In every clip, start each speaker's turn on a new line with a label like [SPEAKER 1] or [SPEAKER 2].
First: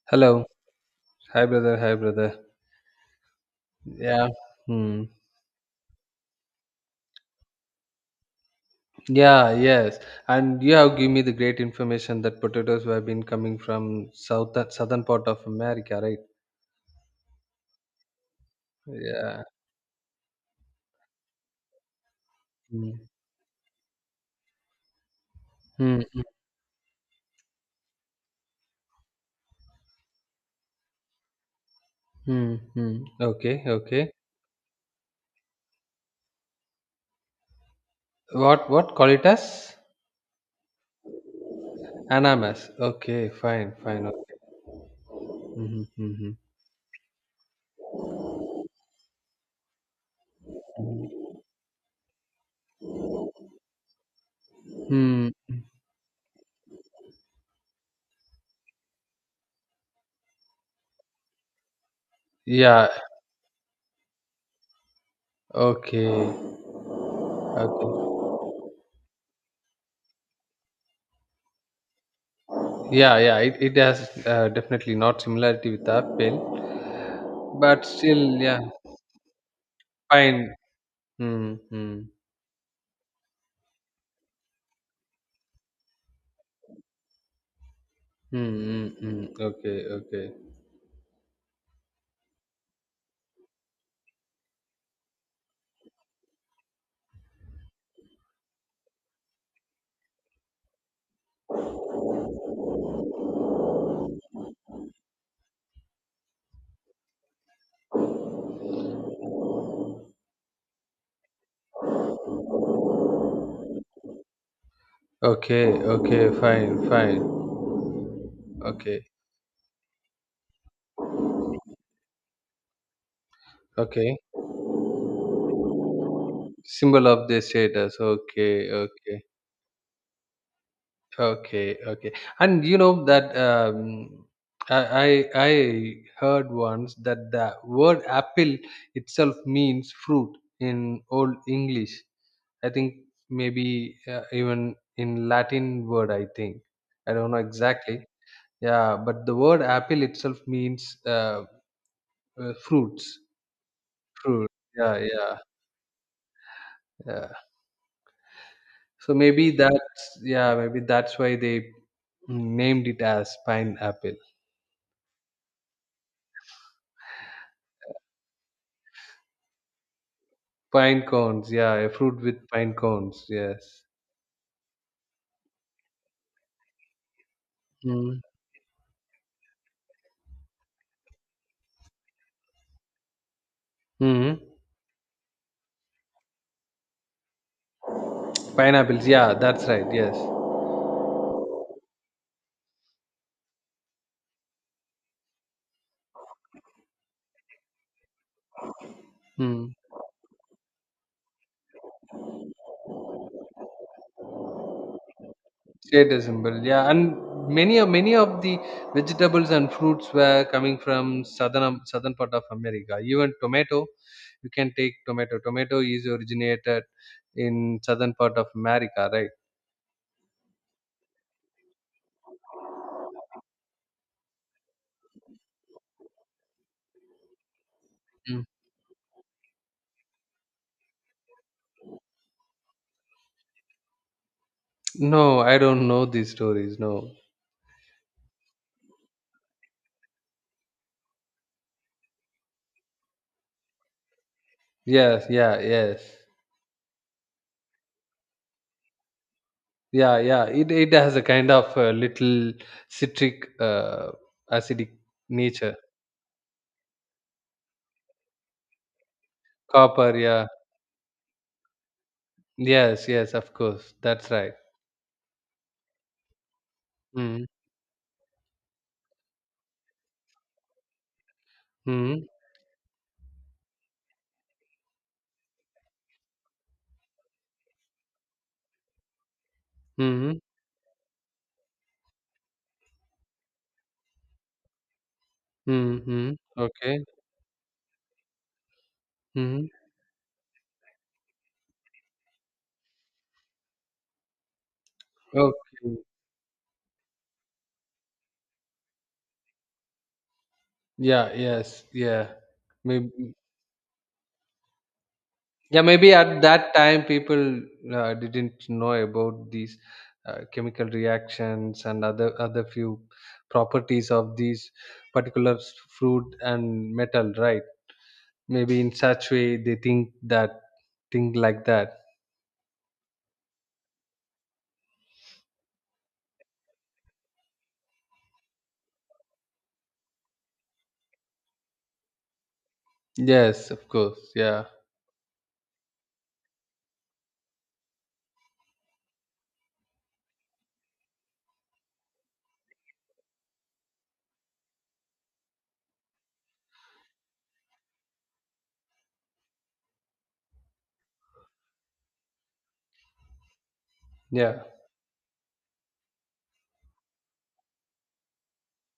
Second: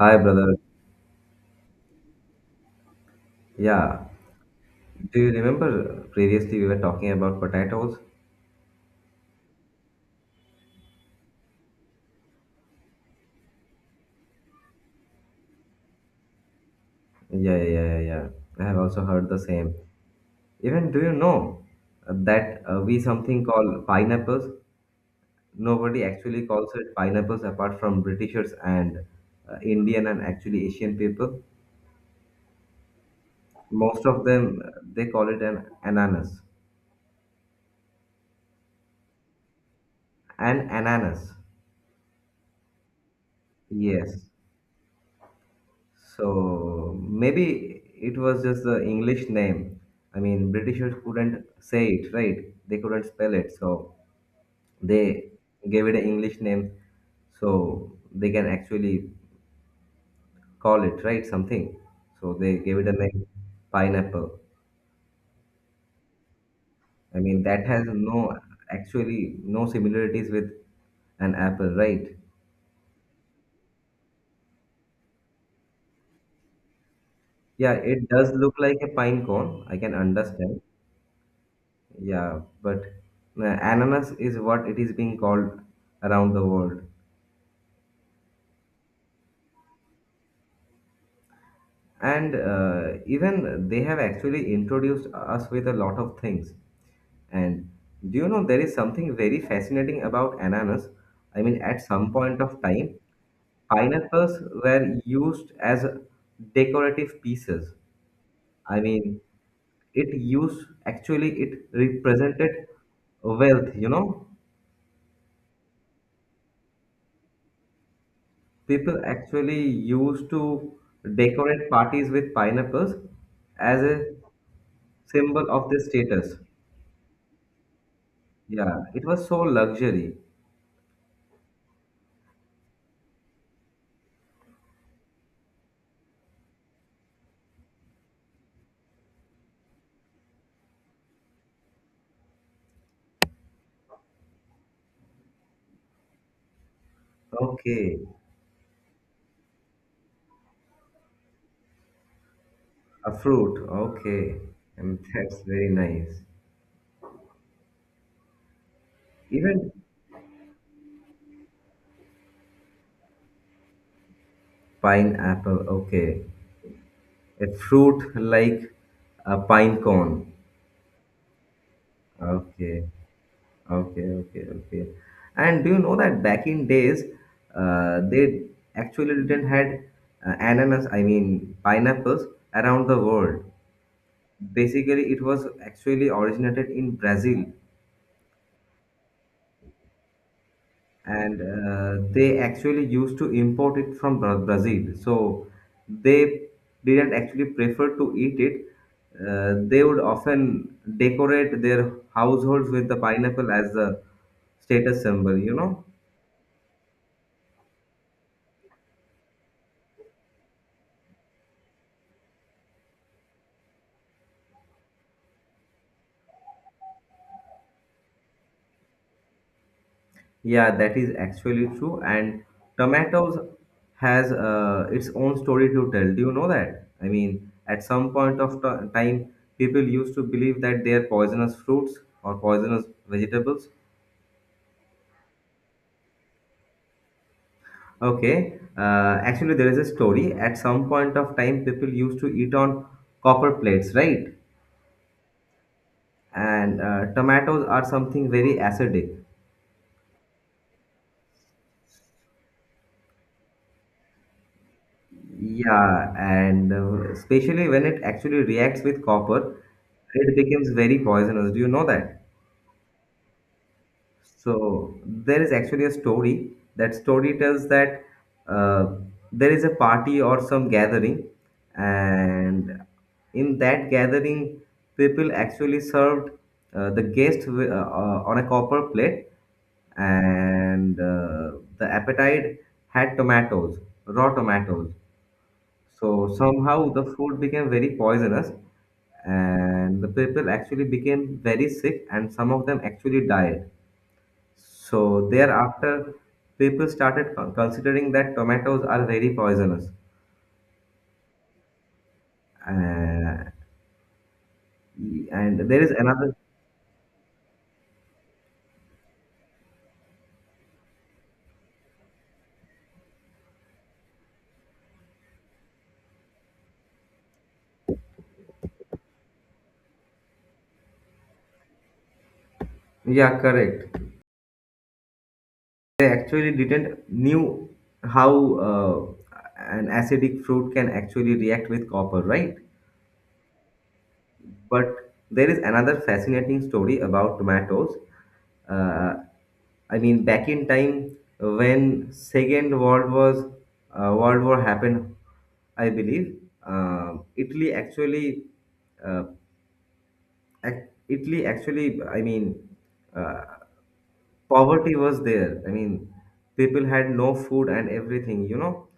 [SPEAKER 1] Hi,
[SPEAKER 2] Hello.
[SPEAKER 1] brother.
[SPEAKER 2] Hi, brother. Hi, brother.
[SPEAKER 1] Yeah.
[SPEAKER 2] Yeah. Hmm.
[SPEAKER 1] Do you remember previously we were talking about potatoes?
[SPEAKER 2] Yeah, yes. And you have given me the great information that potatoes have been coming from southern part of America, right?
[SPEAKER 1] Yeah, yeah, yeah, yeah, yeah. I have also heard the
[SPEAKER 2] Yeah.
[SPEAKER 1] same. Even do you know that we
[SPEAKER 2] Hmm.
[SPEAKER 1] something called pineapples?
[SPEAKER 2] Hmm.
[SPEAKER 1] Nobody actually calls it pineapples apart from Britishers and Indian and actually Asian people.
[SPEAKER 2] Hmm. Hmm. Okay.
[SPEAKER 1] Most
[SPEAKER 2] Okay.
[SPEAKER 1] of them they call it an ananas.
[SPEAKER 2] What call it as?
[SPEAKER 1] An ananas.
[SPEAKER 2] Ananas. Okay. Fine. Fine.
[SPEAKER 1] Yes.
[SPEAKER 2] Okay. Mm-hmm. Mm-hmm.
[SPEAKER 1] So maybe it was just the English name. I mean, Britishers couldn't say it, right? They couldn't spell it, so
[SPEAKER 2] Hmm. Hmm.
[SPEAKER 1] they
[SPEAKER 2] Hmm.
[SPEAKER 1] gave it an English name so they can actually call it, right? Something. So they gave it
[SPEAKER 2] Yeah.
[SPEAKER 1] a name, pineapple.
[SPEAKER 2] Okay.
[SPEAKER 1] I mean, that has
[SPEAKER 2] Okay.
[SPEAKER 1] no actually no similarities with an apple, right?
[SPEAKER 2] Yeah. Yeah. It has definitely not similarity with apple,
[SPEAKER 1] Yeah,
[SPEAKER 2] but
[SPEAKER 1] it does
[SPEAKER 2] still,
[SPEAKER 1] look
[SPEAKER 2] yeah.
[SPEAKER 1] like a pine cone. I can
[SPEAKER 2] Fine.
[SPEAKER 1] understand.
[SPEAKER 2] Hmm. Hmm.
[SPEAKER 1] Yeah, but ananas is what it is being called around the world.
[SPEAKER 2] Hmm. Hmm. Mm. Okay, okay,
[SPEAKER 1] And even they have actually introduced us with a lot of things. And do you know there is something very fascinating about ananas? I mean, at some point of time, pineapples were used as decorative pieces. I mean, it used actually it represented wealth,
[SPEAKER 2] okay, okay. Fine, fine.
[SPEAKER 1] people
[SPEAKER 2] Okay,
[SPEAKER 1] actually used to decorate parties with pineapples as a
[SPEAKER 2] okay.
[SPEAKER 1] symbol of their status.
[SPEAKER 2] Symbol of the status. Okay,
[SPEAKER 1] Yeah, it
[SPEAKER 2] okay,
[SPEAKER 1] was so luxury.
[SPEAKER 2] okay, okay. And you know that I I I heard once that the word apple itself means fruit in Old English. I think maybe even in Latin word. I think I don't know
[SPEAKER 1] Okay,
[SPEAKER 2] exactly. Yeah, but the word apple itself means
[SPEAKER 1] a
[SPEAKER 2] fruits.
[SPEAKER 1] fruit. Okay,
[SPEAKER 2] Fruit. Yeah,
[SPEAKER 1] and
[SPEAKER 2] yeah,
[SPEAKER 1] that's very nice.
[SPEAKER 2] yeah. So maybe
[SPEAKER 1] Even
[SPEAKER 2] that's why they named it as pineapple.
[SPEAKER 1] pineapple. Okay, a fruit like a pine cone.
[SPEAKER 2] Pine cones. Yeah, a fruit with pine
[SPEAKER 1] Okay.
[SPEAKER 2] cones. Yes.
[SPEAKER 1] Okay, okay, okay. And do you know that back in days,
[SPEAKER 2] Mm.
[SPEAKER 1] they actually didn't had ananas, I mean pineapples around the world.
[SPEAKER 2] Hmm.
[SPEAKER 1] Basically, it was actually originated in Brazil,
[SPEAKER 2] Pineapples. Yeah, that's right. Yes.
[SPEAKER 1] and they actually used to import it from Brazil. So they didn't actually prefer to eat it.
[SPEAKER 2] Mm.
[SPEAKER 1] They would often decorate their households with the pineapple as the status symbol, you know?
[SPEAKER 2] Status symbol, yeah, and many of the vegetables and fruits were coming from southern part of America. Even tomato, you can take tomato. Tomato is originated in southern part of America, right?
[SPEAKER 1] Yeah, that is actually true. And tomatoes has its own story to tell. Do you know that? I mean, at some point
[SPEAKER 2] Mm.
[SPEAKER 1] of time, people used to believe that they are poisonous fruits or poisonous vegetables.
[SPEAKER 2] No, I don't know these stories. No.
[SPEAKER 1] Okay, actually, there is a story. At some point of time, people used to eat on copper plates, right?
[SPEAKER 2] Yes, yeah, yes,
[SPEAKER 1] And tomatoes are something very acidic.
[SPEAKER 2] yeah, yeah. It has a kind of little citric, acidic nature.
[SPEAKER 1] Yeah, and especially when it actually reacts with copper,
[SPEAKER 2] Copper,
[SPEAKER 1] it
[SPEAKER 2] yeah.
[SPEAKER 1] becomes very poisonous. Do you know that?
[SPEAKER 2] Yes, yes, of course. That's right.
[SPEAKER 1] So there is actually a story. That story
[SPEAKER 2] Mm-hmm.
[SPEAKER 1] tells that uh, there is a party or some gathering, and in that gathering, people actually served the guest on a copper plate,
[SPEAKER 2] Mm-hmm.
[SPEAKER 1] and the appetite had tomatoes, raw tomatoes, so
[SPEAKER 2] Mm-hmm.
[SPEAKER 1] somehow the
[SPEAKER 2] Okay.
[SPEAKER 1] food became very poisonous,
[SPEAKER 2] Mm-hmm.
[SPEAKER 1] and the people actually became very sick, and some of them actually died. So
[SPEAKER 2] Okay.
[SPEAKER 1] thereafter, people started considering that tomatoes are very poisonous.
[SPEAKER 2] Yeah. Yes. Yeah. Maybe.
[SPEAKER 1] Uh, and
[SPEAKER 2] Yeah.
[SPEAKER 1] there is
[SPEAKER 2] Maybe
[SPEAKER 1] another,
[SPEAKER 2] at that time, people didn't know about these chemical reactions and other few properties of these particular fruit and metal, right? Maybe in such way they think like that.
[SPEAKER 1] yeah, correct. They actually didn't knew how an acidic fruit can actually react with copper, right?
[SPEAKER 2] Yes. Of course. Yeah.
[SPEAKER 1] But there is another fascinating story about tomatoes. Uh, I mean, back in time when Second World was World War happened, I believe Italy actually, uh, ac- Italy actually, I mean, uh,
[SPEAKER 2] Yeah.
[SPEAKER 1] poverty was there. I mean, people had no food and everything. You know,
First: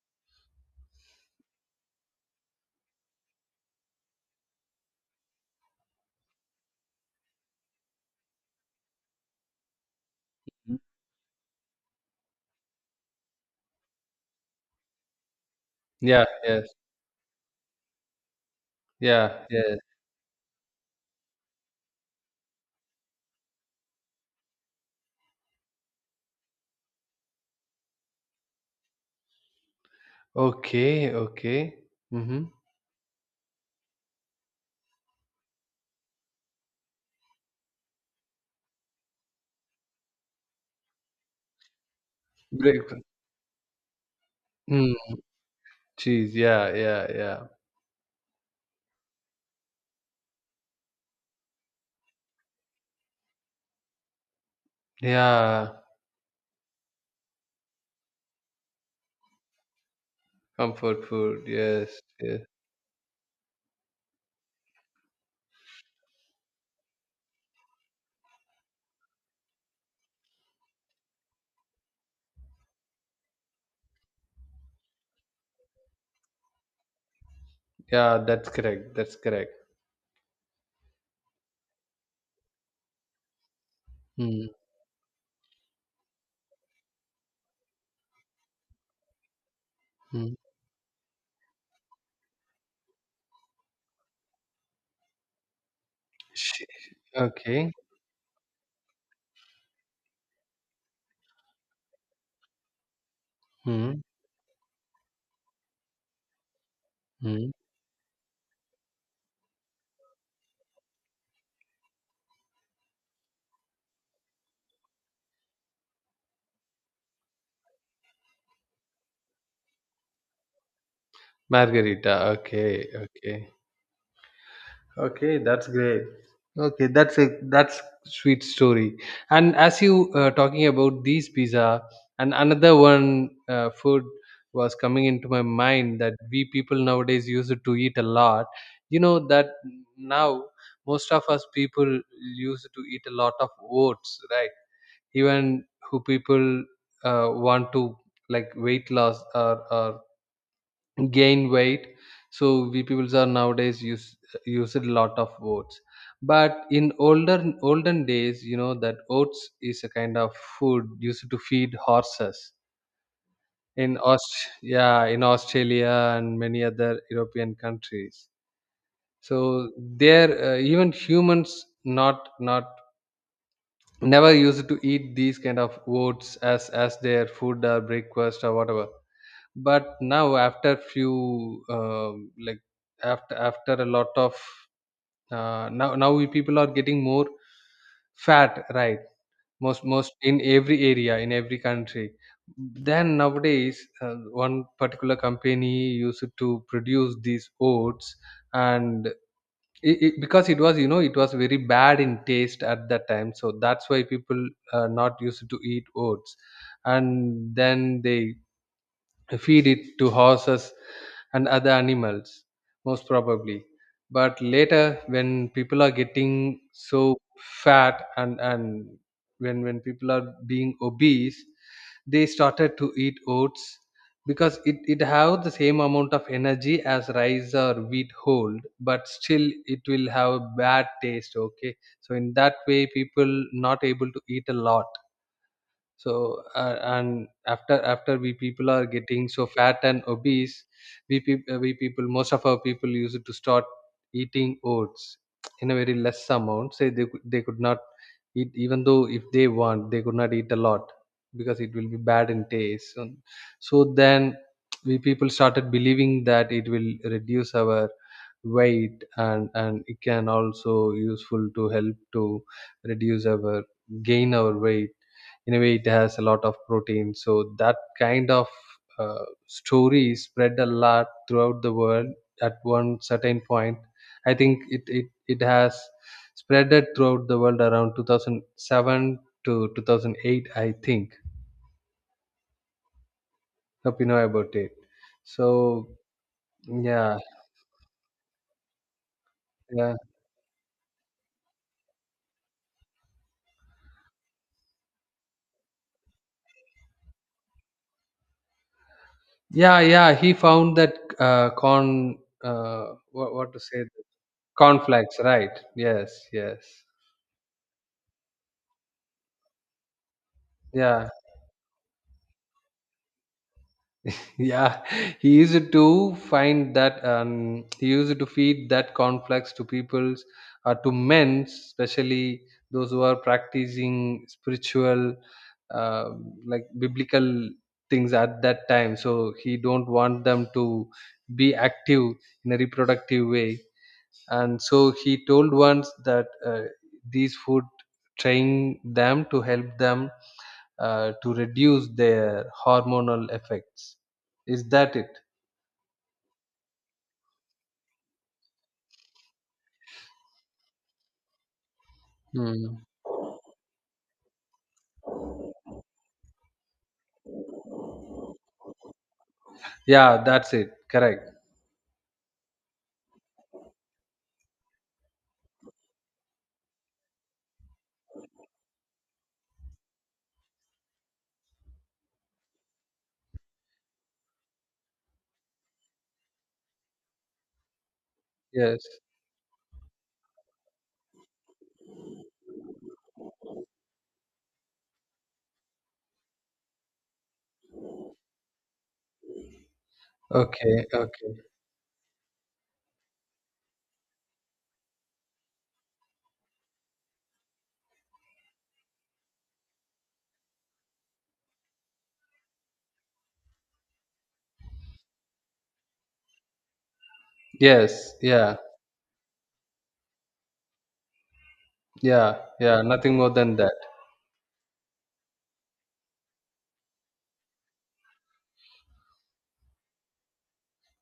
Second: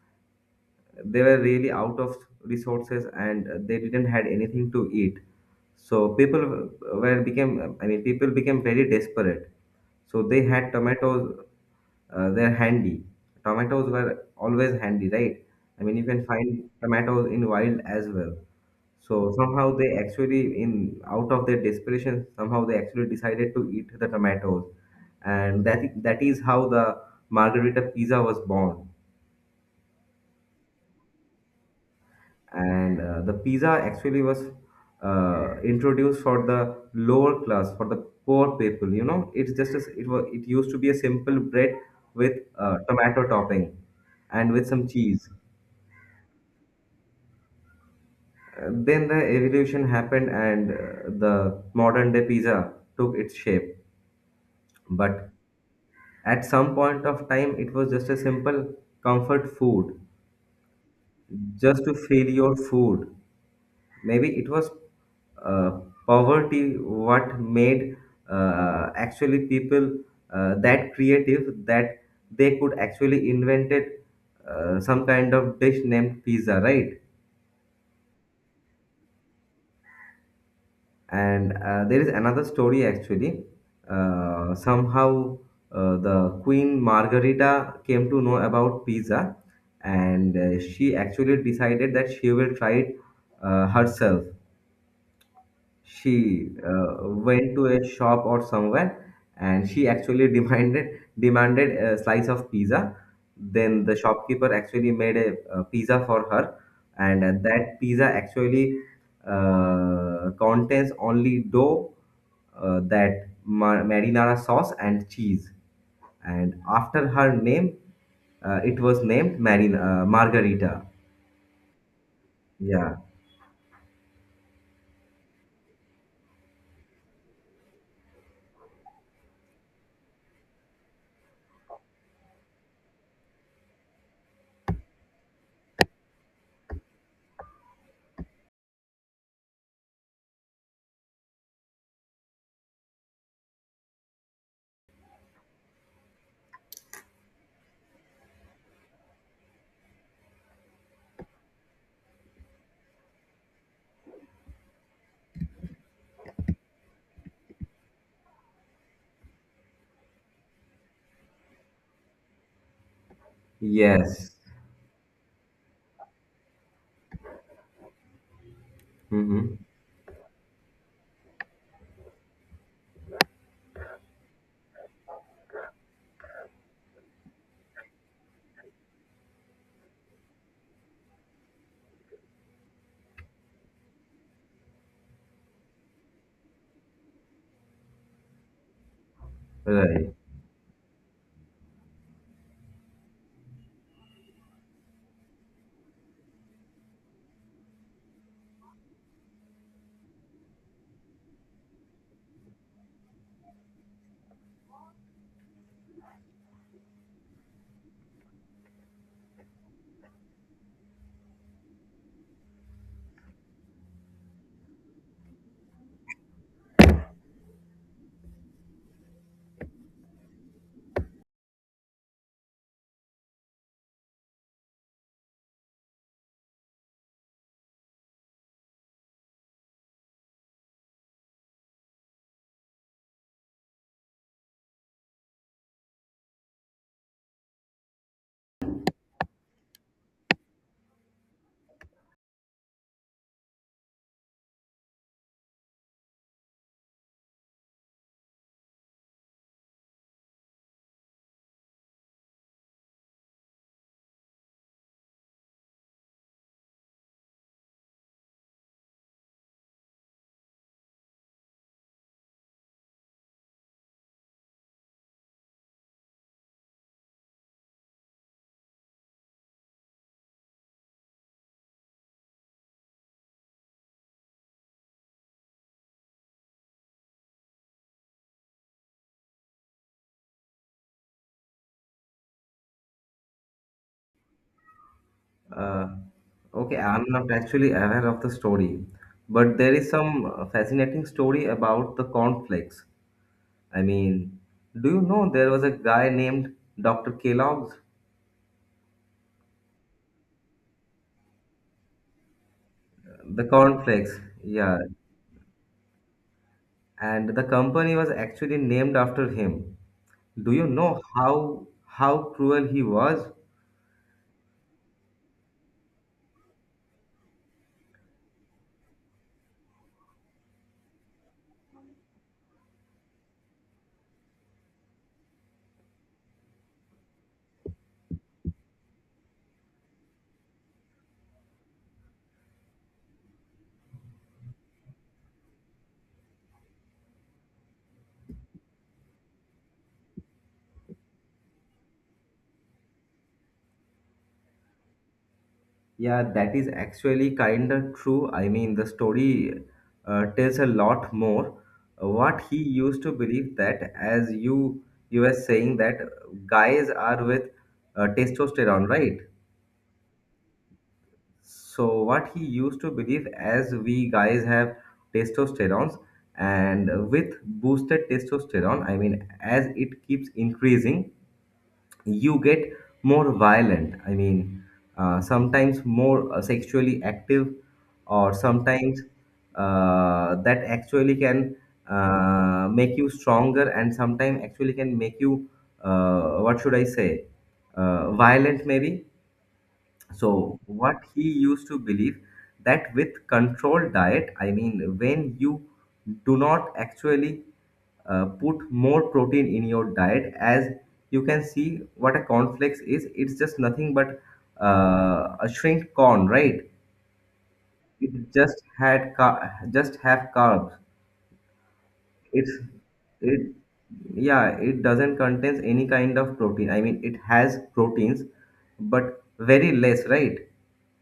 [SPEAKER 1] they were really out of resources and they didn't had anything to eat, so people w- were became I mean people became very desperate, so they had tomatoes. They're handy Tomatoes were always handy, right? I mean, you can
[SPEAKER 2] Yeah.
[SPEAKER 1] find
[SPEAKER 2] Yes.
[SPEAKER 1] tomatoes in wild as well. So
[SPEAKER 2] Yeah.
[SPEAKER 1] somehow
[SPEAKER 2] Yeah.
[SPEAKER 1] they actually, in out of their desperation, somehow they actually decided to eat the tomatoes, and that is how the margarita pizza was born.
[SPEAKER 2] Okay. Okay. Mm-hmm.
[SPEAKER 1] And the pizza actually was introduced for the lower class, for the poor people. You know, it's just as it was, it used to be a simple bread with
[SPEAKER 2] Break.
[SPEAKER 1] tomato topping and with some cheese.
[SPEAKER 2] Cheese, yeah, yeah, yeah.
[SPEAKER 1] Then the evolution happened and the modern day pizza took its shape, but
[SPEAKER 2] Yeah,
[SPEAKER 1] at some point of time it was just a simple comfort food,
[SPEAKER 2] comfort food.
[SPEAKER 1] just to
[SPEAKER 2] Yes,
[SPEAKER 1] fill
[SPEAKER 2] yes.
[SPEAKER 1] your food. Maybe it was uh, poverty what made actually people that creative that they could actually invented some kind of dish named pizza, right?
[SPEAKER 2] Yeah, that's correct. That's correct.
[SPEAKER 1] And there is another story actually.
[SPEAKER 2] Mm-hmm.
[SPEAKER 1] Somehow the Queen Margarita came to know about pizza, and she actually decided that she will try it herself. She went to
[SPEAKER 2] Okay.
[SPEAKER 1] a shop or somewhere, and she actually demanded a slice of pizza. Then the
[SPEAKER 2] Mm-hmm.
[SPEAKER 1] shopkeeper actually made a, pizza for her, and that pizza actually contains only dough, marinara sauce and cheese, and after her name it was named margarita.
[SPEAKER 2] Margarita. Okay,
[SPEAKER 1] Yeah.
[SPEAKER 2] okay. Okay, that's great. Okay, that's a that's sweet story. And as you talking about these pizza, and another one food was coming into my mind that we people nowadays used to eat a lot. You know that now most of us people used to eat a lot of oats, right? Even who people want to like weight loss or gain weight, so we peoples are nowadays use a lot of oats, but in older olden days you know that oats is a kind of food used to feed horses in
[SPEAKER 1] Yes.
[SPEAKER 2] Australia and many other European countries. So
[SPEAKER 1] Hmm.
[SPEAKER 2] there, even humans not not never used to eat these kind of oats as their food or breakfast or whatever. But now after few like after a lot of, now we people are getting more fat, right? Most
[SPEAKER 1] Right.
[SPEAKER 2] most in every area in every country, then nowadays one particular company used to produce these oats. And because it was, you know, it was very bad in taste at that time, so that's why people not used to eat oats, and then they feed it to horses and other animals most probably. But later when people are getting so fat, and when people are being obese, they started to eat oats, because it have the same amount of energy as rice or wheat hold, but still it will have a bad taste, okay? So in that way people not able to eat a lot. So and after we people are getting so fat and obese, we people most of our people used to start eating oats in a very less amount. Say they could not eat, even though if they want they could not eat a lot, because it will be bad in taste. So, so then we people started believing that it will reduce our weight, and it can also useful to help to reduce our gain our weight. In a way it has a lot of protein, so that kind of story spread a lot throughout the world at one certain point. I think it has spreaded throughout the world around 2007 to 2008, I think. Hope you know about it. So
[SPEAKER 1] Uh, okay, I'm
[SPEAKER 2] yeah,
[SPEAKER 1] not actually aware of the story, but there is
[SPEAKER 2] yeah,
[SPEAKER 1] some fascinating story about the cornflakes. I mean, do you know there was a guy named Dr. Kellogg's?
[SPEAKER 2] yeah, yeah, he found that corn, uh, what,
[SPEAKER 1] The
[SPEAKER 2] what to say,
[SPEAKER 1] cornflakes, yeah,
[SPEAKER 2] cornflakes, right? Yes, yes,
[SPEAKER 1] and the company was actually named after him. Do you know
[SPEAKER 2] yeah.
[SPEAKER 1] how cruel he was?
[SPEAKER 2] Yeah, he used to find that he used to feed that conflicts to peoples, or to men, especially those who are practicing spiritual, uh, like biblical things at that time. So he don't want them to be active in a reproductive way. And so he told once that these food train them to help them to reduce their hormonal effects. Is that it?
[SPEAKER 1] Yeah, that is actually kind of true. I mean, the story tells a lot more. What he
[SPEAKER 2] Hmm.
[SPEAKER 1] used to believe that, as you were saying that guys are with testosterone, right?
[SPEAKER 2] Yeah, that's it. Correct.
[SPEAKER 1] So what he used to believe as we guys have testosterones, and with boosted testosterone, I mean, as it keeps increasing, you get more violent. I mean, sometimes more sexually active, or
[SPEAKER 2] Yes.
[SPEAKER 1] sometimes that actually can make you stronger, and sometimes actually can make you what should I say, violent maybe. So
[SPEAKER 2] Okay.
[SPEAKER 1] what he
[SPEAKER 2] Okay.
[SPEAKER 1] used to believe that with controlled diet, I mean, when you do not actually put more protein in your diet, as you can see what a cornflakes is, it's just nothing but a shrinked corn, right?
[SPEAKER 2] Yes.
[SPEAKER 1] It
[SPEAKER 2] Yeah.
[SPEAKER 1] just just have carbs.
[SPEAKER 2] Yeah.
[SPEAKER 1] It's
[SPEAKER 2] Yeah. Nothing more
[SPEAKER 1] it
[SPEAKER 2] than that.
[SPEAKER 1] Yeah, it doesn't contains any kind of protein. I mean, it has proteins, but very less, right?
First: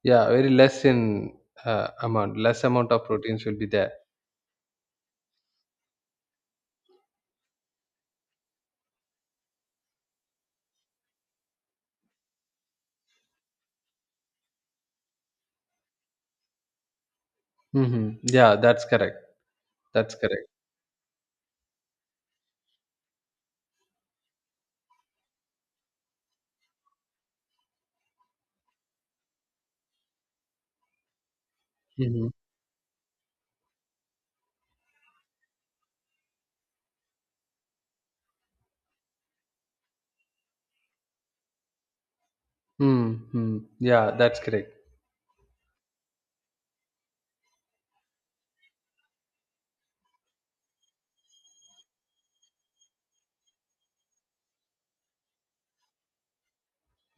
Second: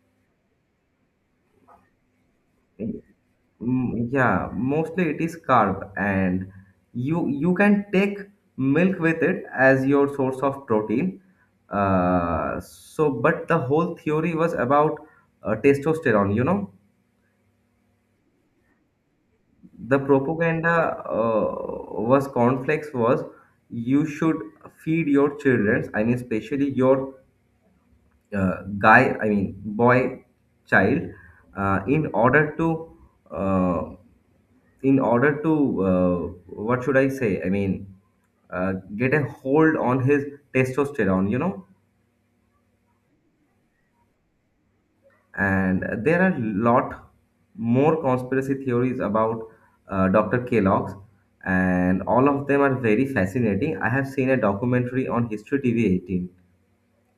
[SPEAKER 2] Yeah. Very less in amount. Less amount of proteins will be there.
[SPEAKER 1] Mm, yeah, mostly it is carb, and you can take milk with it as your source of protein. So, but the whole theory was about testosterone. You know,
[SPEAKER 2] Mm-hmm. Yeah. That's correct.
[SPEAKER 1] the
[SPEAKER 2] That's correct.
[SPEAKER 1] propaganda was cornflakes was you should feed your children. I mean, especially your guy. I mean, boy child, uh, in
[SPEAKER 2] Mm-hmm.
[SPEAKER 1] order to uh, in order to uh, what should I say, I mean, get a hold on his testosterone, you know.
[SPEAKER 2] Mm-hmm. Yeah. That's correct.
[SPEAKER 1] And there are lot more conspiracy theories about Dr. Kellogg's, and all of them are very fascinating. I have seen a documentary on History TV 18,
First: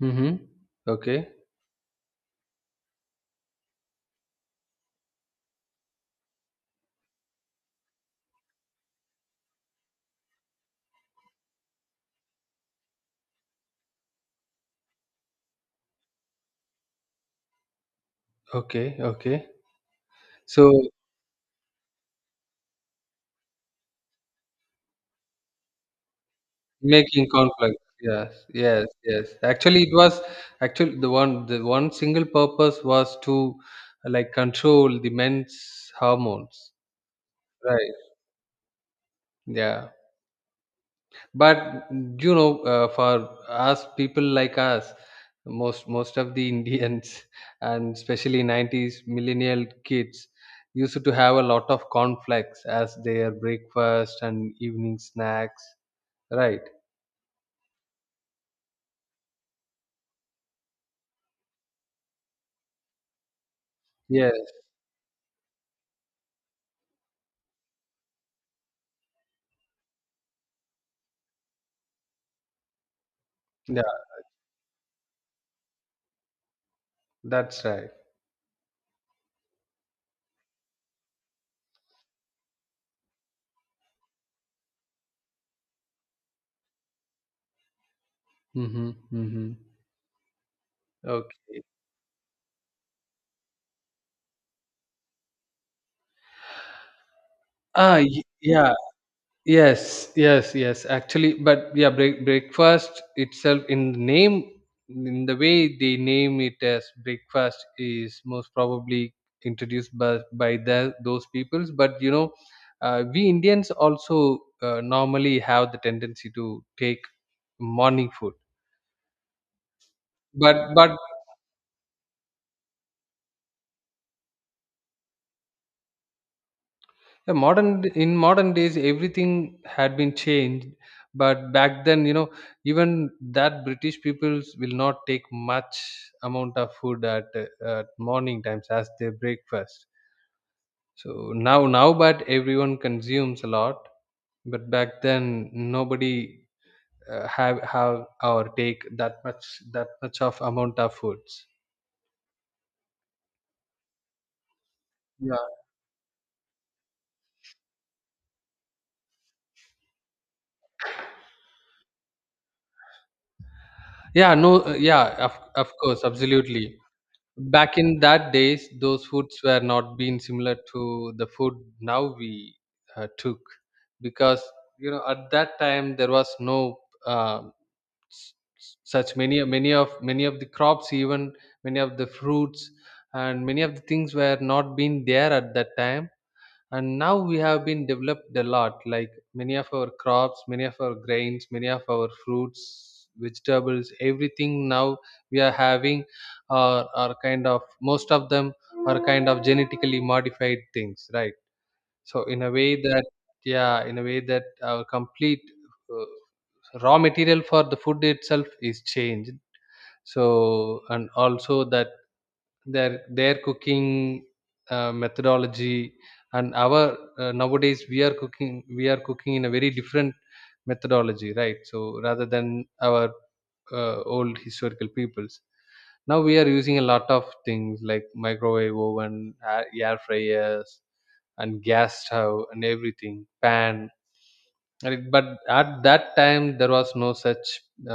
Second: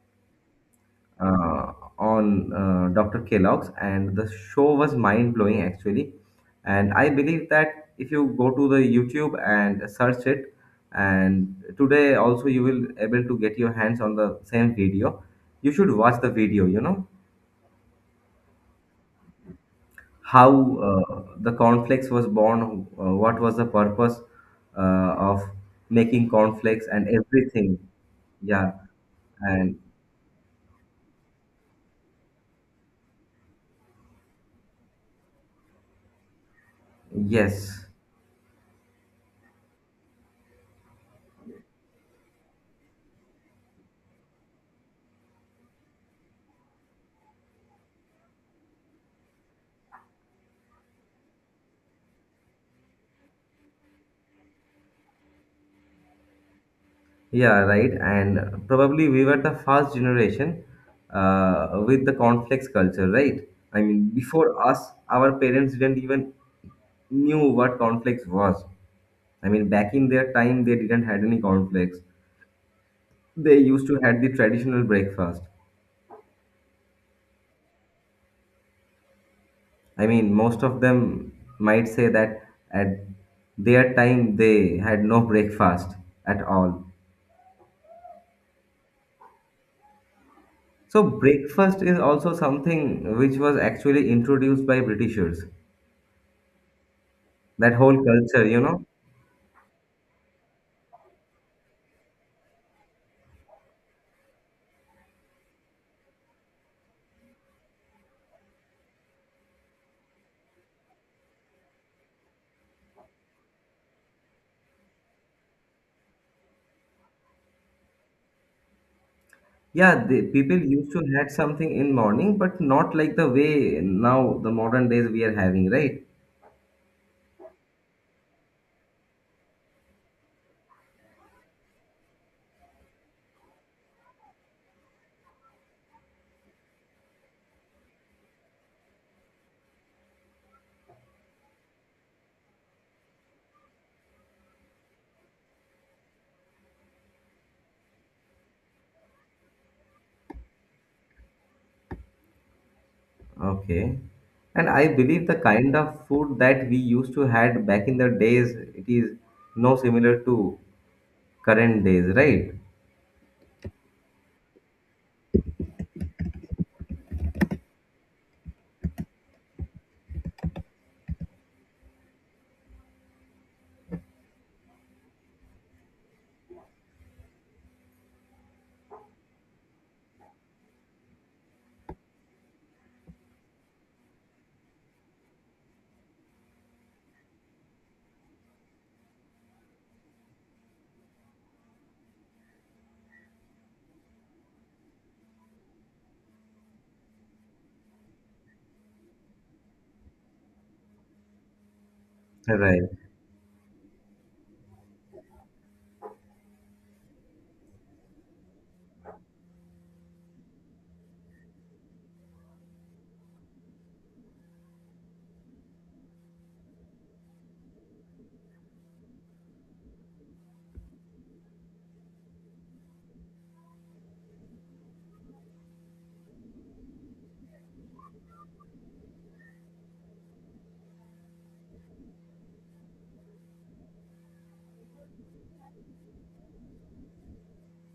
[SPEAKER 2] Mm-hmm. Okay.
[SPEAKER 1] on Dr. Kellogg's, and the show was mind blowing actually. And I believe that if you go to the YouTube and search it, and today also you will able to get your hands on the same video. You should watch the video. You know
[SPEAKER 2] Okay. Okay.
[SPEAKER 1] how
[SPEAKER 2] So
[SPEAKER 1] the cornflakes was born, what was the purpose of making cornflakes and
[SPEAKER 2] making
[SPEAKER 1] everything.
[SPEAKER 2] conflict. Yes,
[SPEAKER 1] Yeah,
[SPEAKER 2] yes, yes.
[SPEAKER 1] and
[SPEAKER 2] Actually, it was actually the one single purpose was to like control the men's hormones.
[SPEAKER 1] yes.
[SPEAKER 2] Right. Yeah. But you know, for us people like us, most of the Indians and especially 90s millennial kids used to have a lot of conflicts as their breakfast and evening snacks. Right.
[SPEAKER 1] Yeah, right. And probably we were the first generation with the cornflakes culture, right? I mean,
[SPEAKER 2] Yes.
[SPEAKER 1] before us, our parents didn't even knew what cornflakes was. I mean, back in their time, they didn't had any cornflakes. They used to
[SPEAKER 2] Yeah.
[SPEAKER 1] had the traditional breakfast.
[SPEAKER 2] That's right.
[SPEAKER 1] I mean, most of them might say that at their time they had no breakfast at all.
[SPEAKER 2] Mm-hmm, mm-hmm.
[SPEAKER 1] So
[SPEAKER 2] Okay.
[SPEAKER 1] breakfast is also something which was actually introduced by Britishers. That whole
[SPEAKER 2] Ah,
[SPEAKER 1] culture, you
[SPEAKER 2] yeah.
[SPEAKER 1] know.
[SPEAKER 2] Yes, yes, yes. Actually, but yeah, breakfast itself in the name, in the way they name it as breakfast, is most probably introduced by those peoples. But you know, we Indians also normally have the tendency to take morning food.
[SPEAKER 1] Yeah, the people
[SPEAKER 2] But
[SPEAKER 1] used
[SPEAKER 2] but
[SPEAKER 1] to had something in morning, but not like the way now the modern days we are having, right?
[SPEAKER 2] yeah, modern in modern days everything had been changed, but back then you know even that british peoples will not take much amount of food at morning times as their breakfast. So now now but everyone consumes a lot, but back then nobody, have or take that much of amount of foods.
[SPEAKER 1] Okay, and I believe the
[SPEAKER 2] Yeah,
[SPEAKER 1] kind of food that we used to had back in the days, it is no similar to current days, right?
[SPEAKER 2] yeah, no, yeah, of course, absolutely. Back in that days, those foods were not being similar to the food now we took, because you know at that time there was no, uh, s- such many of the crops, even many of the fruits and many of the things were not being there at that time. And now we have been developed a lot, like many of our crops, many of our grains, many of our fruits, vegetables, everything now we are having are kind of most of them are kind of genetically modified things, right? So in a way
[SPEAKER 1] Right.
[SPEAKER 2] that, yeah, in a way that our complete uh, raw material for the food itself is changed. So and also that their cooking methodology, and our, nowadays we are cooking, we are cooking in a very different methodology, right? So rather than our old historical peoples, now we are using a lot of things like microwave oven, air fryers and gas stove and everything, pan. Right, but at that time there was no such,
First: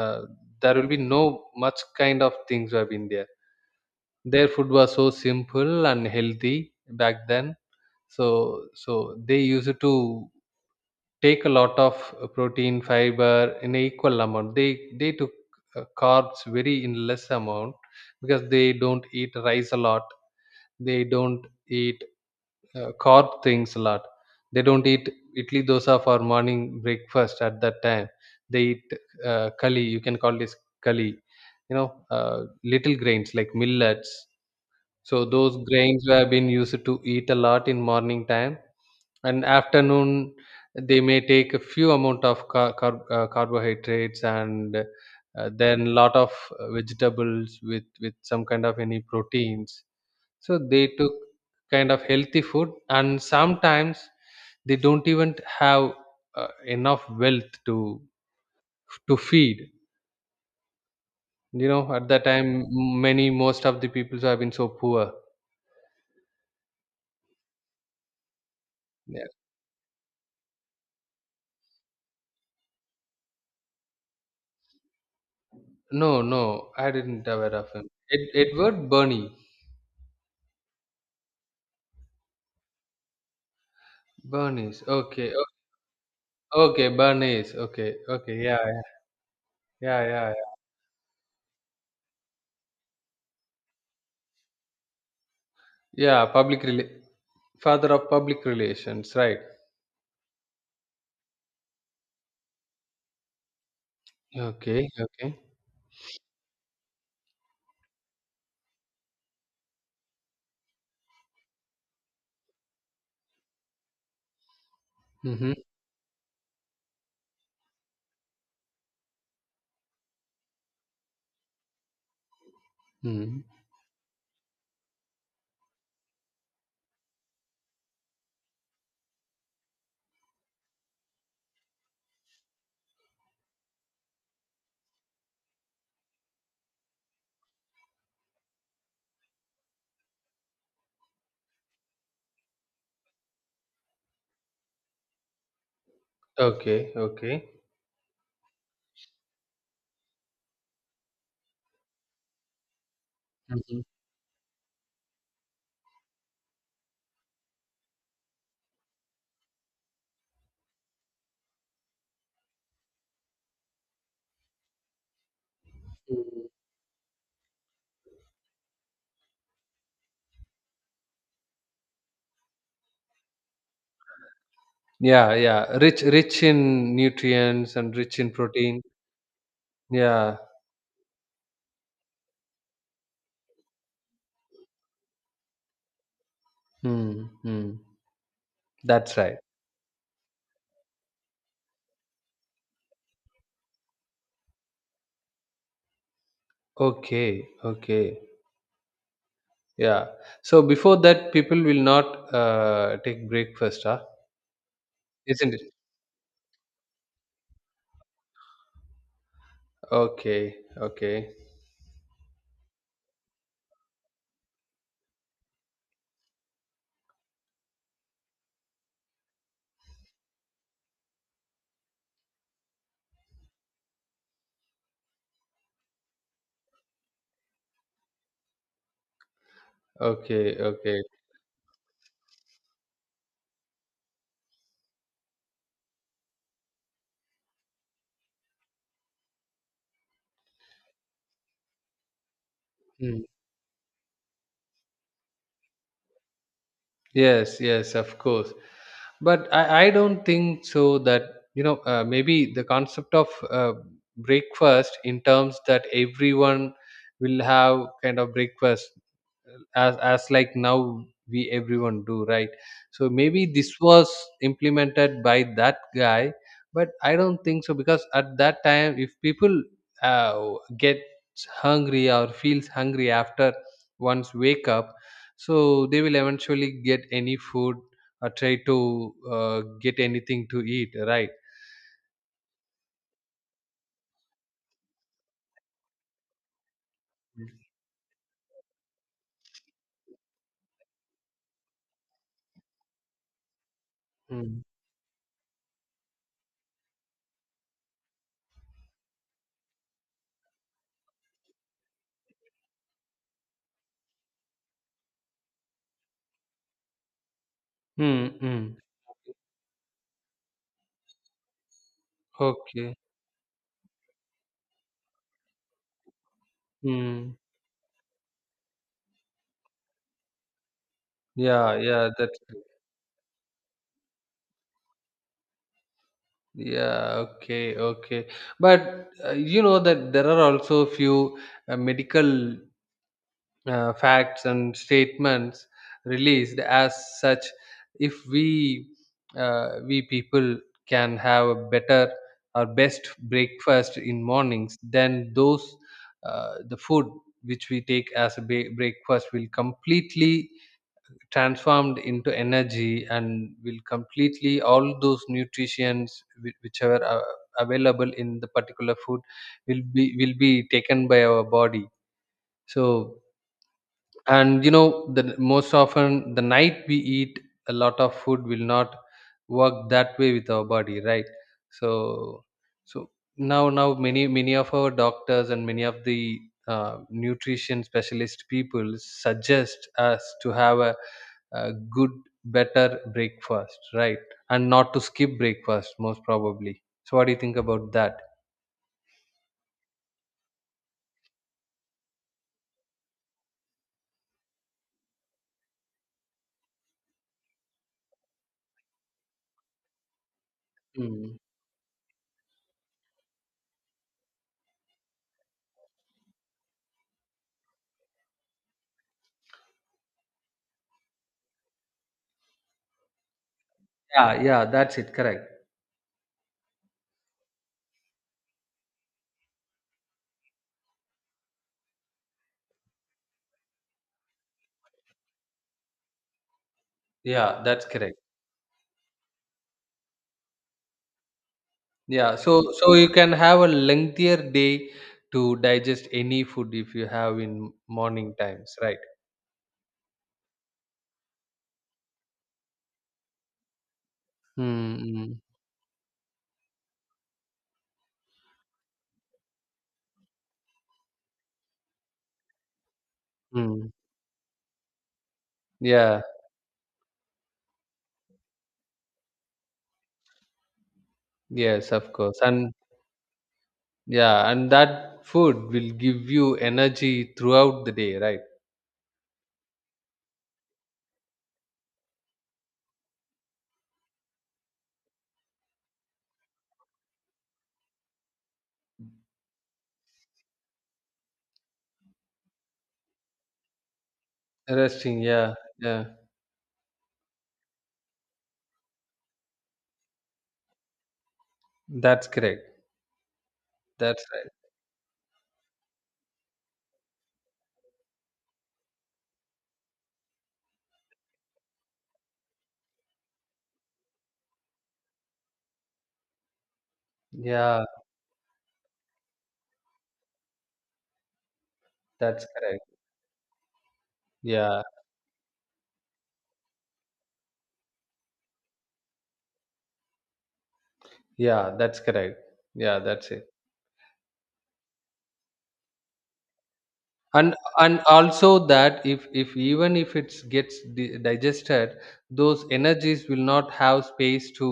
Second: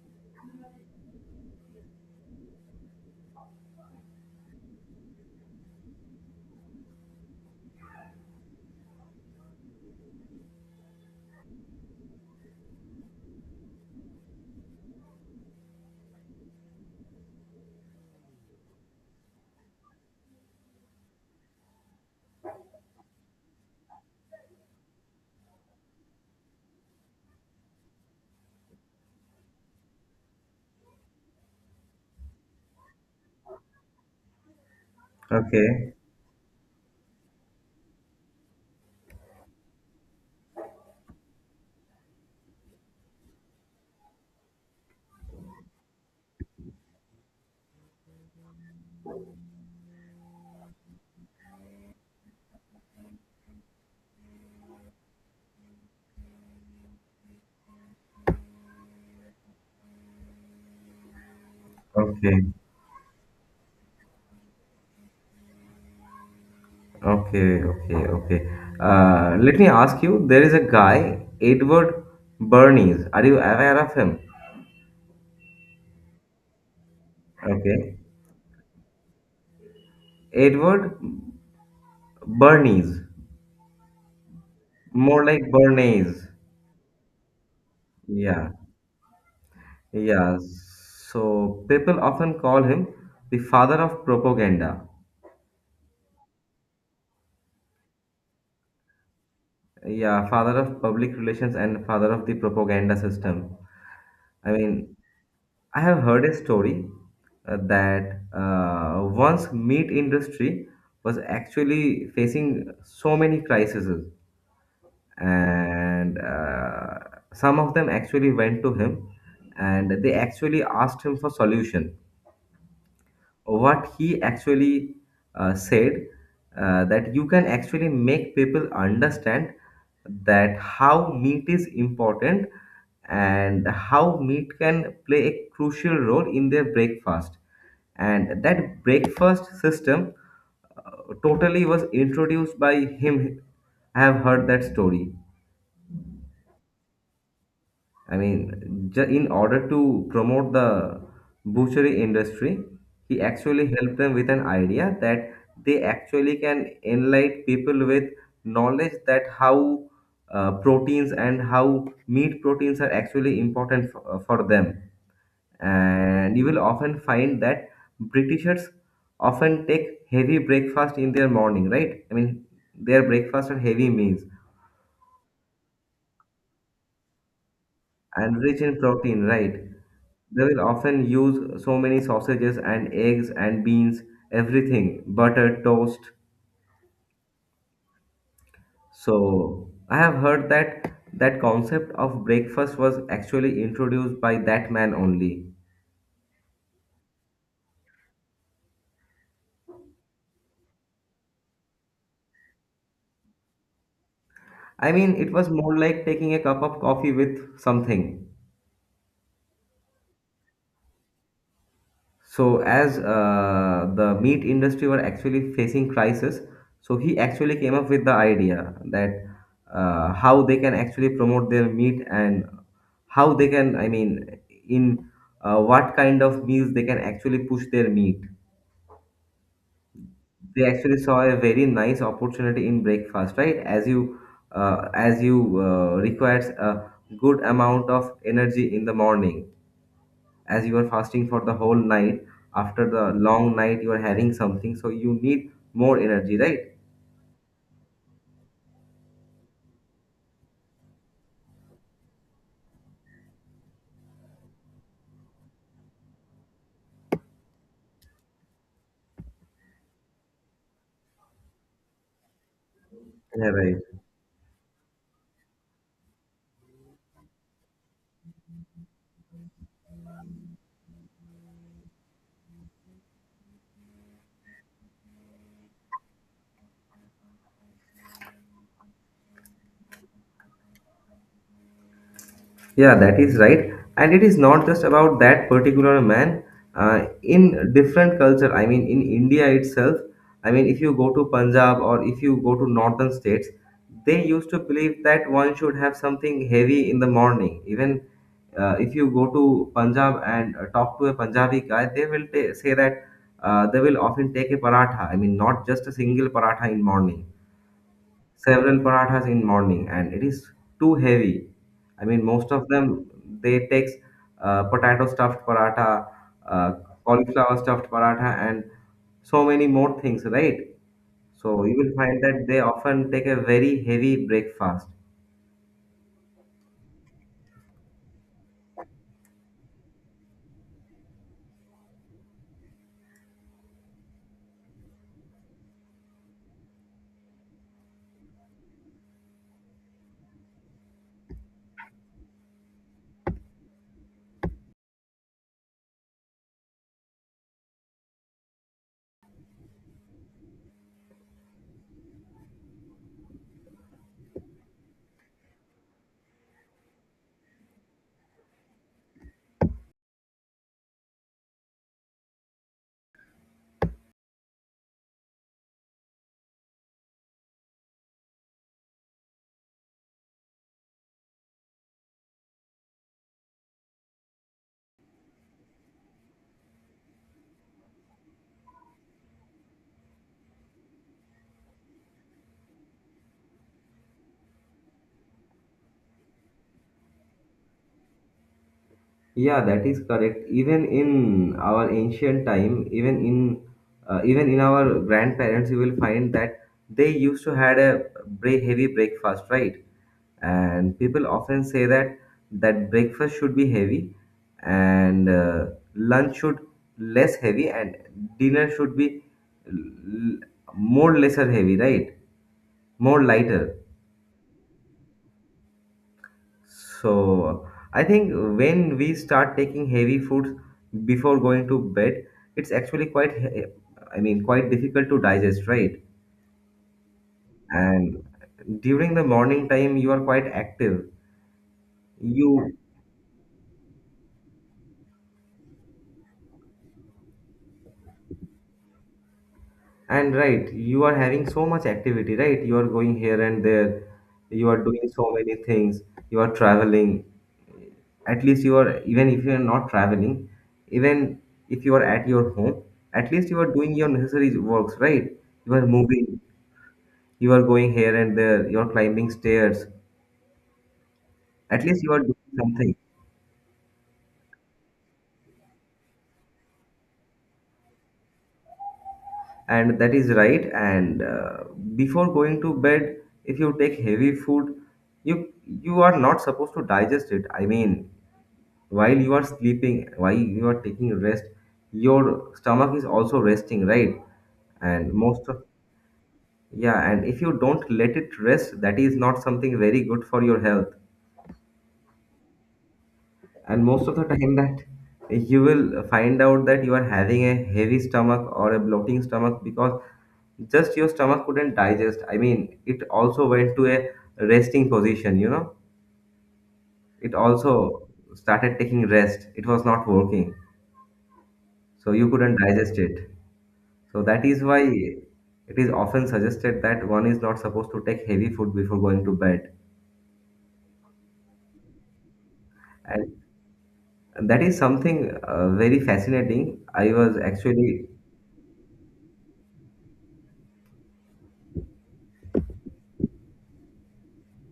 [SPEAKER 2] uh, there will be no much kind of things have been there. Their food was so simple and healthy back then. So so they used to take a lot of protein, fiber in an equal amount. They took carbs very in less amount, because they don't eat rice a lot. They don't eat carb things a lot. They don't eat idli dosa for morning breakfast at that time. They eat kali. You can call this kali. You know, little grains like millets, so those
[SPEAKER 1] Okay,
[SPEAKER 2] grains were been used to eat a lot in morning time, and afternoon they may take a few amount of carbohydrates and then lot of vegetables with some kind of any proteins. So they took kind of healthy food, and sometimes they don't even have enough wealth to feed. You know, at that
[SPEAKER 1] okay,
[SPEAKER 2] time, many most of the people have been so poor.
[SPEAKER 1] okay, okay, okay.
[SPEAKER 2] Yeah.
[SPEAKER 1] Let me ask you, there is a guy, Edward Bernays. Are you aware of him?
[SPEAKER 2] No, no, I didn't aware of him.
[SPEAKER 1] Okay.
[SPEAKER 2] Ed, Edward Bernie.
[SPEAKER 1] Edward Bernays.
[SPEAKER 2] Bernice.
[SPEAKER 1] More
[SPEAKER 2] Okay.
[SPEAKER 1] like
[SPEAKER 2] O-
[SPEAKER 1] Bernays.
[SPEAKER 2] okay, Bernice. Okay. Okay.
[SPEAKER 1] Yeah.
[SPEAKER 2] Yeah. Yeah. Yeah. Yeah. Yeah.
[SPEAKER 1] Yeah. So people often call him the father of propaganda.
[SPEAKER 2] Yeah, father of public relations. Right.
[SPEAKER 1] Yeah, father of public relations and father of the propaganda system. I
[SPEAKER 2] Okay.
[SPEAKER 1] mean,
[SPEAKER 2] Okay.
[SPEAKER 1] I have heard a story that once meat industry was actually facing so many crises,
[SPEAKER 2] Mm-hmm.
[SPEAKER 1] and some of them actually went to him and they actually asked him for solution.
[SPEAKER 2] Mm-hmm.
[SPEAKER 1] What he actually said that you can actually make people understand that how meat is important and how meat can play a crucial role in their breakfast, and that breakfast system totally was introduced by him. I have heard that story.
[SPEAKER 2] Okay. Okay.
[SPEAKER 1] I mean, in order to promote the butchery industry, he actually
[SPEAKER 2] Mm-hmm.
[SPEAKER 1] helped them with an idea that they actually can enlighten people with knowledge that how proteins and how meat proteins are actually important for them. And you
[SPEAKER 2] Mm-hmm.
[SPEAKER 1] will often find that Britishers often take heavy breakfast in their morning, right? I mean, their breakfast are heavy meals.
[SPEAKER 2] Yeah. Yeah. Rich. Rich in nutrients and rich in
[SPEAKER 1] And rich in
[SPEAKER 2] protein.
[SPEAKER 1] protein, right?
[SPEAKER 2] Yeah.
[SPEAKER 1] They will often use so many sausages and eggs and beans, everything, butter, toast.
[SPEAKER 2] Mm-hmm. That's right.
[SPEAKER 1] So I have heard that that concept of breakfast was actually introduced by that man only.
[SPEAKER 2] Okay. Okay. Yeah. So before that, people will not take breakfast, huh?
[SPEAKER 1] I mean, it was
[SPEAKER 2] Isn't it?
[SPEAKER 1] more like taking a cup of coffee with something.
[SPEAKER 2] Okay, okay,
[SPEAKER 1] So as the meat industry were actually facing crisis, so he actually came up with the idea that how they can actually promote their meat and how they can, I mean, in what kind of meals they can actually push their meat.
[SPEAKER 2] okay,
[SPEAKER 1] They actually
[SPEAKER 2] okay.
[SPEAKER 1] saw a very nice opportunity in breakfast, right? As you requires a good amount of energy in the morning, as you are fasting for the whole night. After the
[SPEAKER 2] Mm.
[SPEAKER 1] long night you are having something, so you need more energy, right?
[SPEAKER 2] Yes, yes, of course. But I don't think so that, maybe the concept of breakfast in terms that everyone will have kind of breakfast as like now we everyone do, right? So maybe
[SPEAKER 1] Yeah,
[SPEAKER 2] this
[SPEAKER 1] right.
[SPEAKER 2] was implemented by that guy. But I don't think so, because at that time if people uh, get hungry or feels hungry after once wake up, so they will eventually get any food or try to get anything to eat, right?
[SPEAKER 1] Yeah, that is right. And it is not just about that particular man. In different culture, I mean, in India itself, I mean, if you go to Punjab or if you go to northern states, they used to
[SPEAKER 2] Mm.
[SPEAKER 1] believe that one should have something heavy in the morning. Even if you go to Punjab and talk to a Punjabi guy, they will say that they will often take a paratha. I mean, not just a single paratha in morning,
[SPEAKER 2] Mm,
[SPEAKER 1] several
[SPEAKER 2] mm.
[SPEAKER 1] parathas in morning, and it is too heavy. I mean, most of them,
[SPEAKER 2] Okay.
[SPEAKER 1] they takes potato stuffed paratha, uh,
[SPEAKER 2] Mm.
[SPEAKER 1] cauliflower stuffed paratha, and so many more things, right? So
[SPEAKER 2] yeah
[SPEAKER 1] you will
[SPEAKER 2] yeah
[SPEAKER 1] find that
[SPEAKER 2] that's
[SPEAKER 1] they often take a very heavy breakfast.
[SPEAKER 2] yeah, okay, okay. But you know that there are also few medical facts and statements released as such. If we we people can have a better or best breakfast in mornings, then those the food which we take as a breakfast will completely transformed into energy, and will completely all those nutrients which are available in the particular food will be taken by our body. So, and you know the most often the night we eat a lot of food will not work that way with our body, right? So so now many of our doctors and many of the nutrition specialist people suggest us to have a good better breakfast, right? And not to skip breakfast most probably. So what do you think about that?
[SPEAKER 1] Yeah, that is correct. Even in our ancient time, even in our grandparents, you will find that they used to had a heavy breakfast, right? And people
[SPEAKER 2] Mm.
[SPEAKER 1] often say that that breakfast should be heavy, and lunch should less heavy, and dinner should be l- more lesser heavy, right? More lighter.
[SPEAKER 2] Yeah, that's it, correct.
[SPEAKER 1] So I think when we start taking heavy foods before going to bed, it's actually quite I mean quite difficult to digest, right?
[SPEAKER 2] Yeah, that's correct.
[SPEAKER 1] And during the morning time you are quite active.
[SPEAKER 2] Yeah, so
[SPEAKER 1] You
[SPEAKER 2] so you can have a lengthier day to digest any food if you have in morning times, right?
[SPEAKER 1] And right, you are having so much activity, right? You are going here and there. You are
[SPEAKER 2] Mm,
[SPEAKER 1] doing so
[SPEAKER 2] mm,
[SPEAKER 1] many things. You are traveling. At least you are, even if you are not traveling, even if you are at your home, at least you are
[SPEAKER 2] mm.
[SPEAKER 1] doing your necessary works, right? You are
[SPEAKER 2] Yeah,
[SPEAKER 1] moving. You are going here and there. You are climbing stairs. At
[SPEAKER 2] yes,
[SPEAKER 1] least you
[SPEAKER 2] of
[SPEAKER 1] are doing
[SPEAKER 2] course. And
[SPEAKER 1] something.
[SPEAKER 2] yeah, and that food will give you energy throughout the day, right?
[SPEAKER 1] And that is right. And before going to bed, if you take heavy food, you you are not supposed to digest it. I mean, while you are sleeping, while you are taking rest, your stomach is also resting, right? And
[SPEAKER 2] Resting,
[SPEAKER 1] most
[SPEAKER 2] yeah,
[SPEAKER 1] of,
[SPEAKER 2] yeah.
[SPEAKER 1] yeah, and if you don't let it rest, that is not something very good for your health.
[SPEAKER 2] That's correct.
[SPEAKER 1] And most of the
[SPEAKER 2] That's right.
[SPEAKER 1] time that you will find out that you are having a heavy stomach or a bloating stomach, because just your stomach couldn't digest. I mean, it also went to a resting position, you know. It
[SPEAKER 2] Yeah,
[SPEAKER 1] also started taking rest. It was not working. So you
[SPEAKER 2] that's
[SPEAKER 1] couldn't
[SPEAKER 2] correct.
[SPEAKER 1] digest it. So that is why
[SPEAKER 2] Yeah,
[SPEAKER 1] it is often suggested that one is not supposed to take heavy food before going to bed.
[SPEAKER 2] yeah, that's correct. Yeah, that's
[SPEAKER 1] And
[SPEAKER 2] it.
[SPEAKER 1] that is something very fascinating. I was
[SPEAKER 2] and and
[SPEAKER 1] actually,
[SPEAKER 2] also that, if even if it gets digested, those energies will not have space to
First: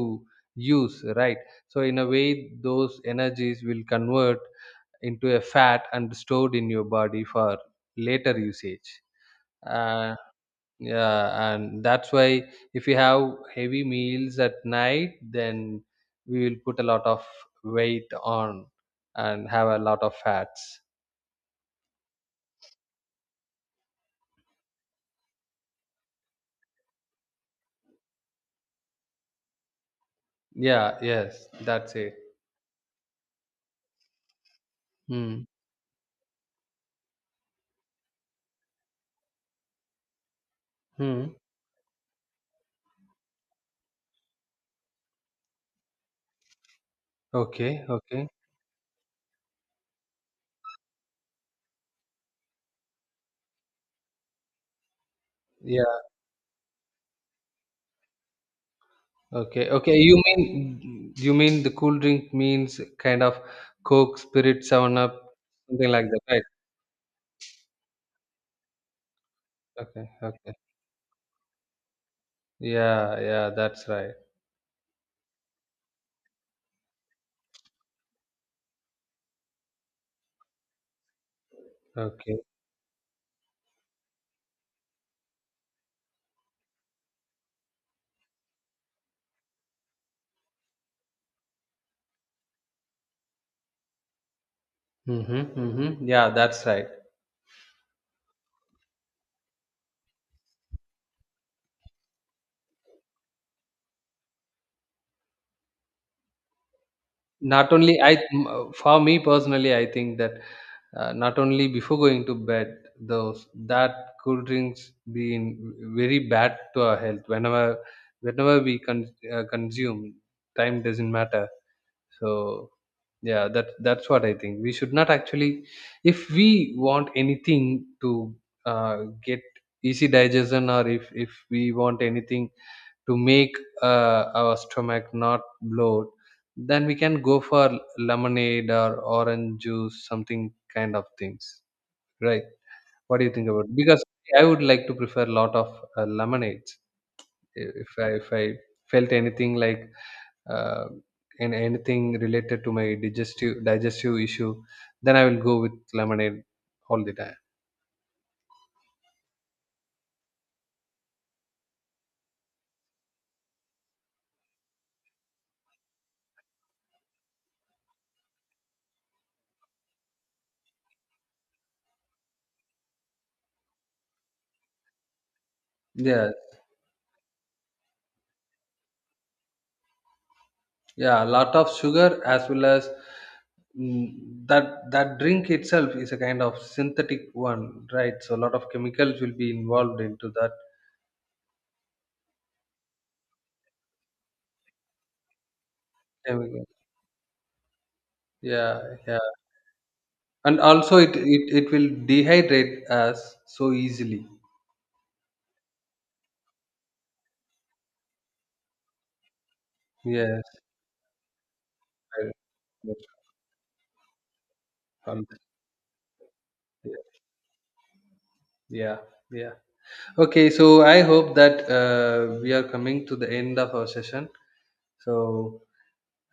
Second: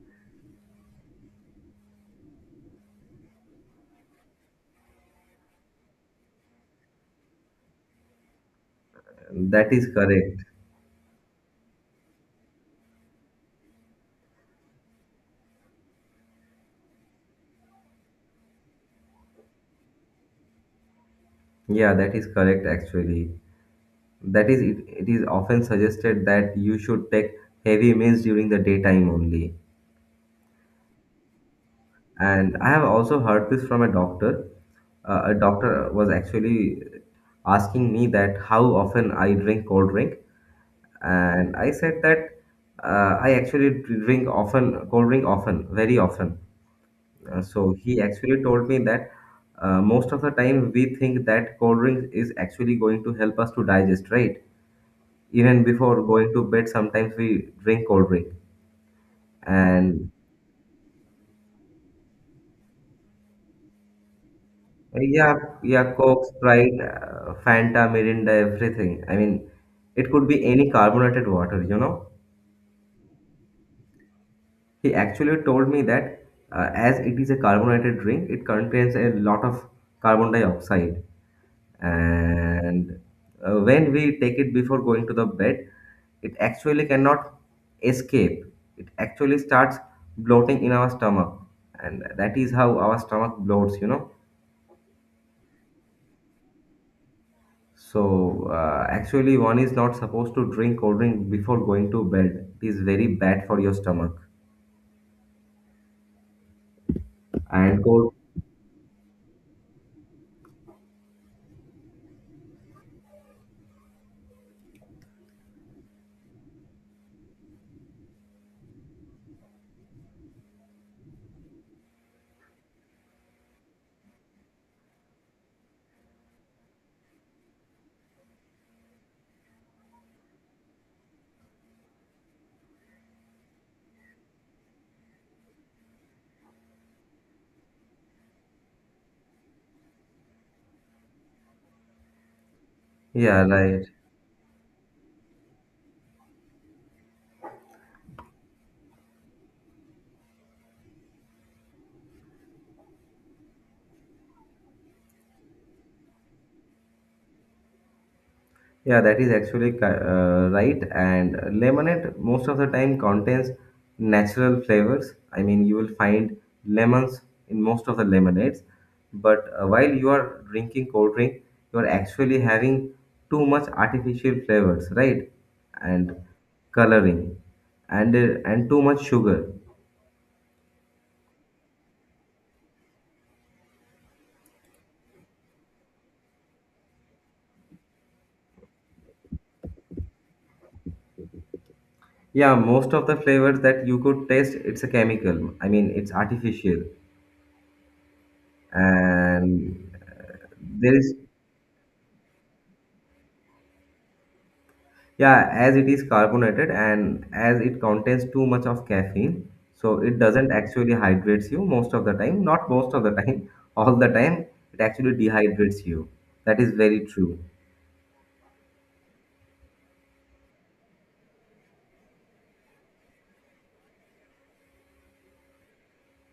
[SPEAKER 2] use, right? So in a way those energies will convert into a fat and stored in your body for later usage.
[SPEAKER 1] that is
[SPEAKER 2] uh,
[SPEAKER 1] correct.
[SPEAKER 2] yeah, and that's why if you have heavy meals at night, then we will put a lot of weight on and have a lot of fats.
[SPEAKER 1] Yeah, that is correct actually. That is, it is often suggested that you should take heavy meals during the daytime only.
[SPEAKER 2] Yeah, yes, that's it.
[SPEAKER 1] And I have also heard this from a doctor. A
[SPEAKER 2] Hmm.
[SPEAKER 1] doctor was actually asking me that how often I drink cold drink.
[SPEAKER 2] Hmm.
[SPEAKER 1] And I said that I actually cold drink often, very often. So
[SPEAKER 2] Okay.
[SPEAKER 1] he
[SPEAKER 2] Okay.
[SPEAKER 1] actually told me that most of the time we think that cold drink is actually going to help us to digest, right? Even
[SPEAKER 2] Yeah.
[SPEAKER 1] before going to bed, sometimes we drink cold drink.
[SPEAKER 2] Okay. Okay.
[SPEAKER 1] And
[SPEAKER 2] You mean, you mean the cool drink means kind of Coke, Spirit, Seven
[SPEAKER 1] uh,
[SPEAKER 2] Up,
[SPEAKER 1] yeah,
[SPEAKER 2] something
[SPEAKER 1] yeah,
[SPEAKER 2] like that,
[SPEAKER 1] Coke,
[SPEAKER 2] right?
[SPEAKER 1] Sprite, Fanta, Mirinda, everything. I mean,
[SPEAKER 2] Okay.
[SPEAKER 1] it could be
[SPEAKER 2] Okay.
[SPEAKER 1] any carbonated water, you know.
[SPEAKER 2] Yeah. Yeah. That's right.
[SPEAKER 1] He actually told me that as it is a carbonated drink, it contains a lot of carbon dioxide.
[SPEAKER 2] Okay.
[SPEAKER 1] And when we take it before going to the bed, it actually cannot escape. It actually starts bloating in our stomach. And that is how our stomach bloats, you know.
[SPEAKER 2] Mm-hmm, mm-hmm. Yeah. That's right.
[SPEAKER 1] So, actually, one is not supposed to drink cold drink before going to bed. It is very bad for your stomach.
[SPEAKER 2] Not
[SPEAKER 1] And
[SPEAKER 2] only
[SPEAKER 1] cold,
[SPEAKER 2] I, for me personally, I think that not only before going to bed, those that cool drinks being very bad to our health. Whenever, whenever we consume, time doesn't matter. So yeah, that that's what I think we should not actually. If we want anything to uh, get easy digestion, or if we want anything to make our stomach not bloat, then we can go for lemonade or orange juice, something kind of things, right? What do you
[SPEAKER 1] yeah,
[SPEAKER 2] think about,
[SPEAKER 1] right.
[SPEAKER 2] because I would like to prefer a lot of lemonades. If I, if I felt anything like uh, and anything related to my digestive issue, then I will go with lemonade all the time.
[SPEAKER 1] Yeah, that is actually right. And lemonade most of the time contains natural flavors. I mean, you will find lemons in most of the lemonades. But while you are drinking cold drink, you are actually having too much artificial flavors, right? And
[SPEAKER 2] Yeah,
[SPEAKER 1] coloring and too much sugar.
[SPEAKER 2] yeah, a lot of sugar, as well as mm, that that drink itself is a kind of synthetic one, right? So a lot of chemicals will be involved into that.
[SPEAKER 1] Yeah, most of the flavors that you could taste, it's a chemical. I mean, it's
[SPEAKER 2] Chemical.
[SPEAKER 1] artificial,
[SPEAKER 2] Yeah, yeah.
[SPEAKER 1] and
[SPEAKER 2] And
[SPEAKER 1] there
[SPEAKER 2] also, it,
[SPEAKER 1] is
[SPEAKER 2] it it will dehydrate us so easily.
[SPEAKER 1] yeah, as it is carbonated and as it contains too much of caffeine, so it
[SPEAKER 2] Yes,
[SPEAKER 1] doesn't actually hydrates you most of the
[SPEAKER 2] I-
[SPEAKER 1] time. Not most
[SPEAKER 2] yes,
[SPEAKER 1] of the time, all the time, it actually
[SPEAKER 2] um,
[SPEAKER 1] dehydrates you. That is very
[SPEAKER 2] yeah,
[SPEAKER 1] true.
[SPEAKER 2] yeah, yeah. Okay, so I hope that we are coming to the end of our session. So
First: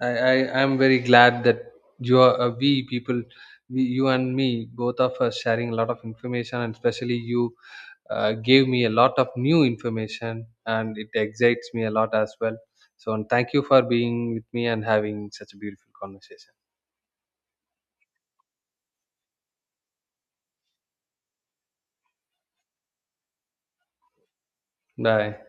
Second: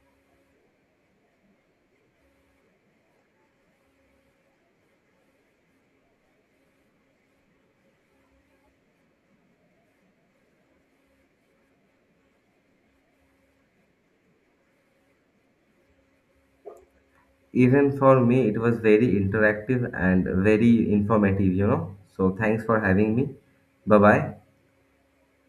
[SPEAKER 2] I am very glad that you are we people, we, you and me, both of us sharing a lot of information, and especially you gave me a lot of new information, and it excites me a lot as well. So and thank you for being with me and having such a beautiful conversation.
[SPEAKER 1] Even for me, it was very interactive and very informative, you know. So thanks for having me. Bye bye.
[SPEAKER 2] Bye.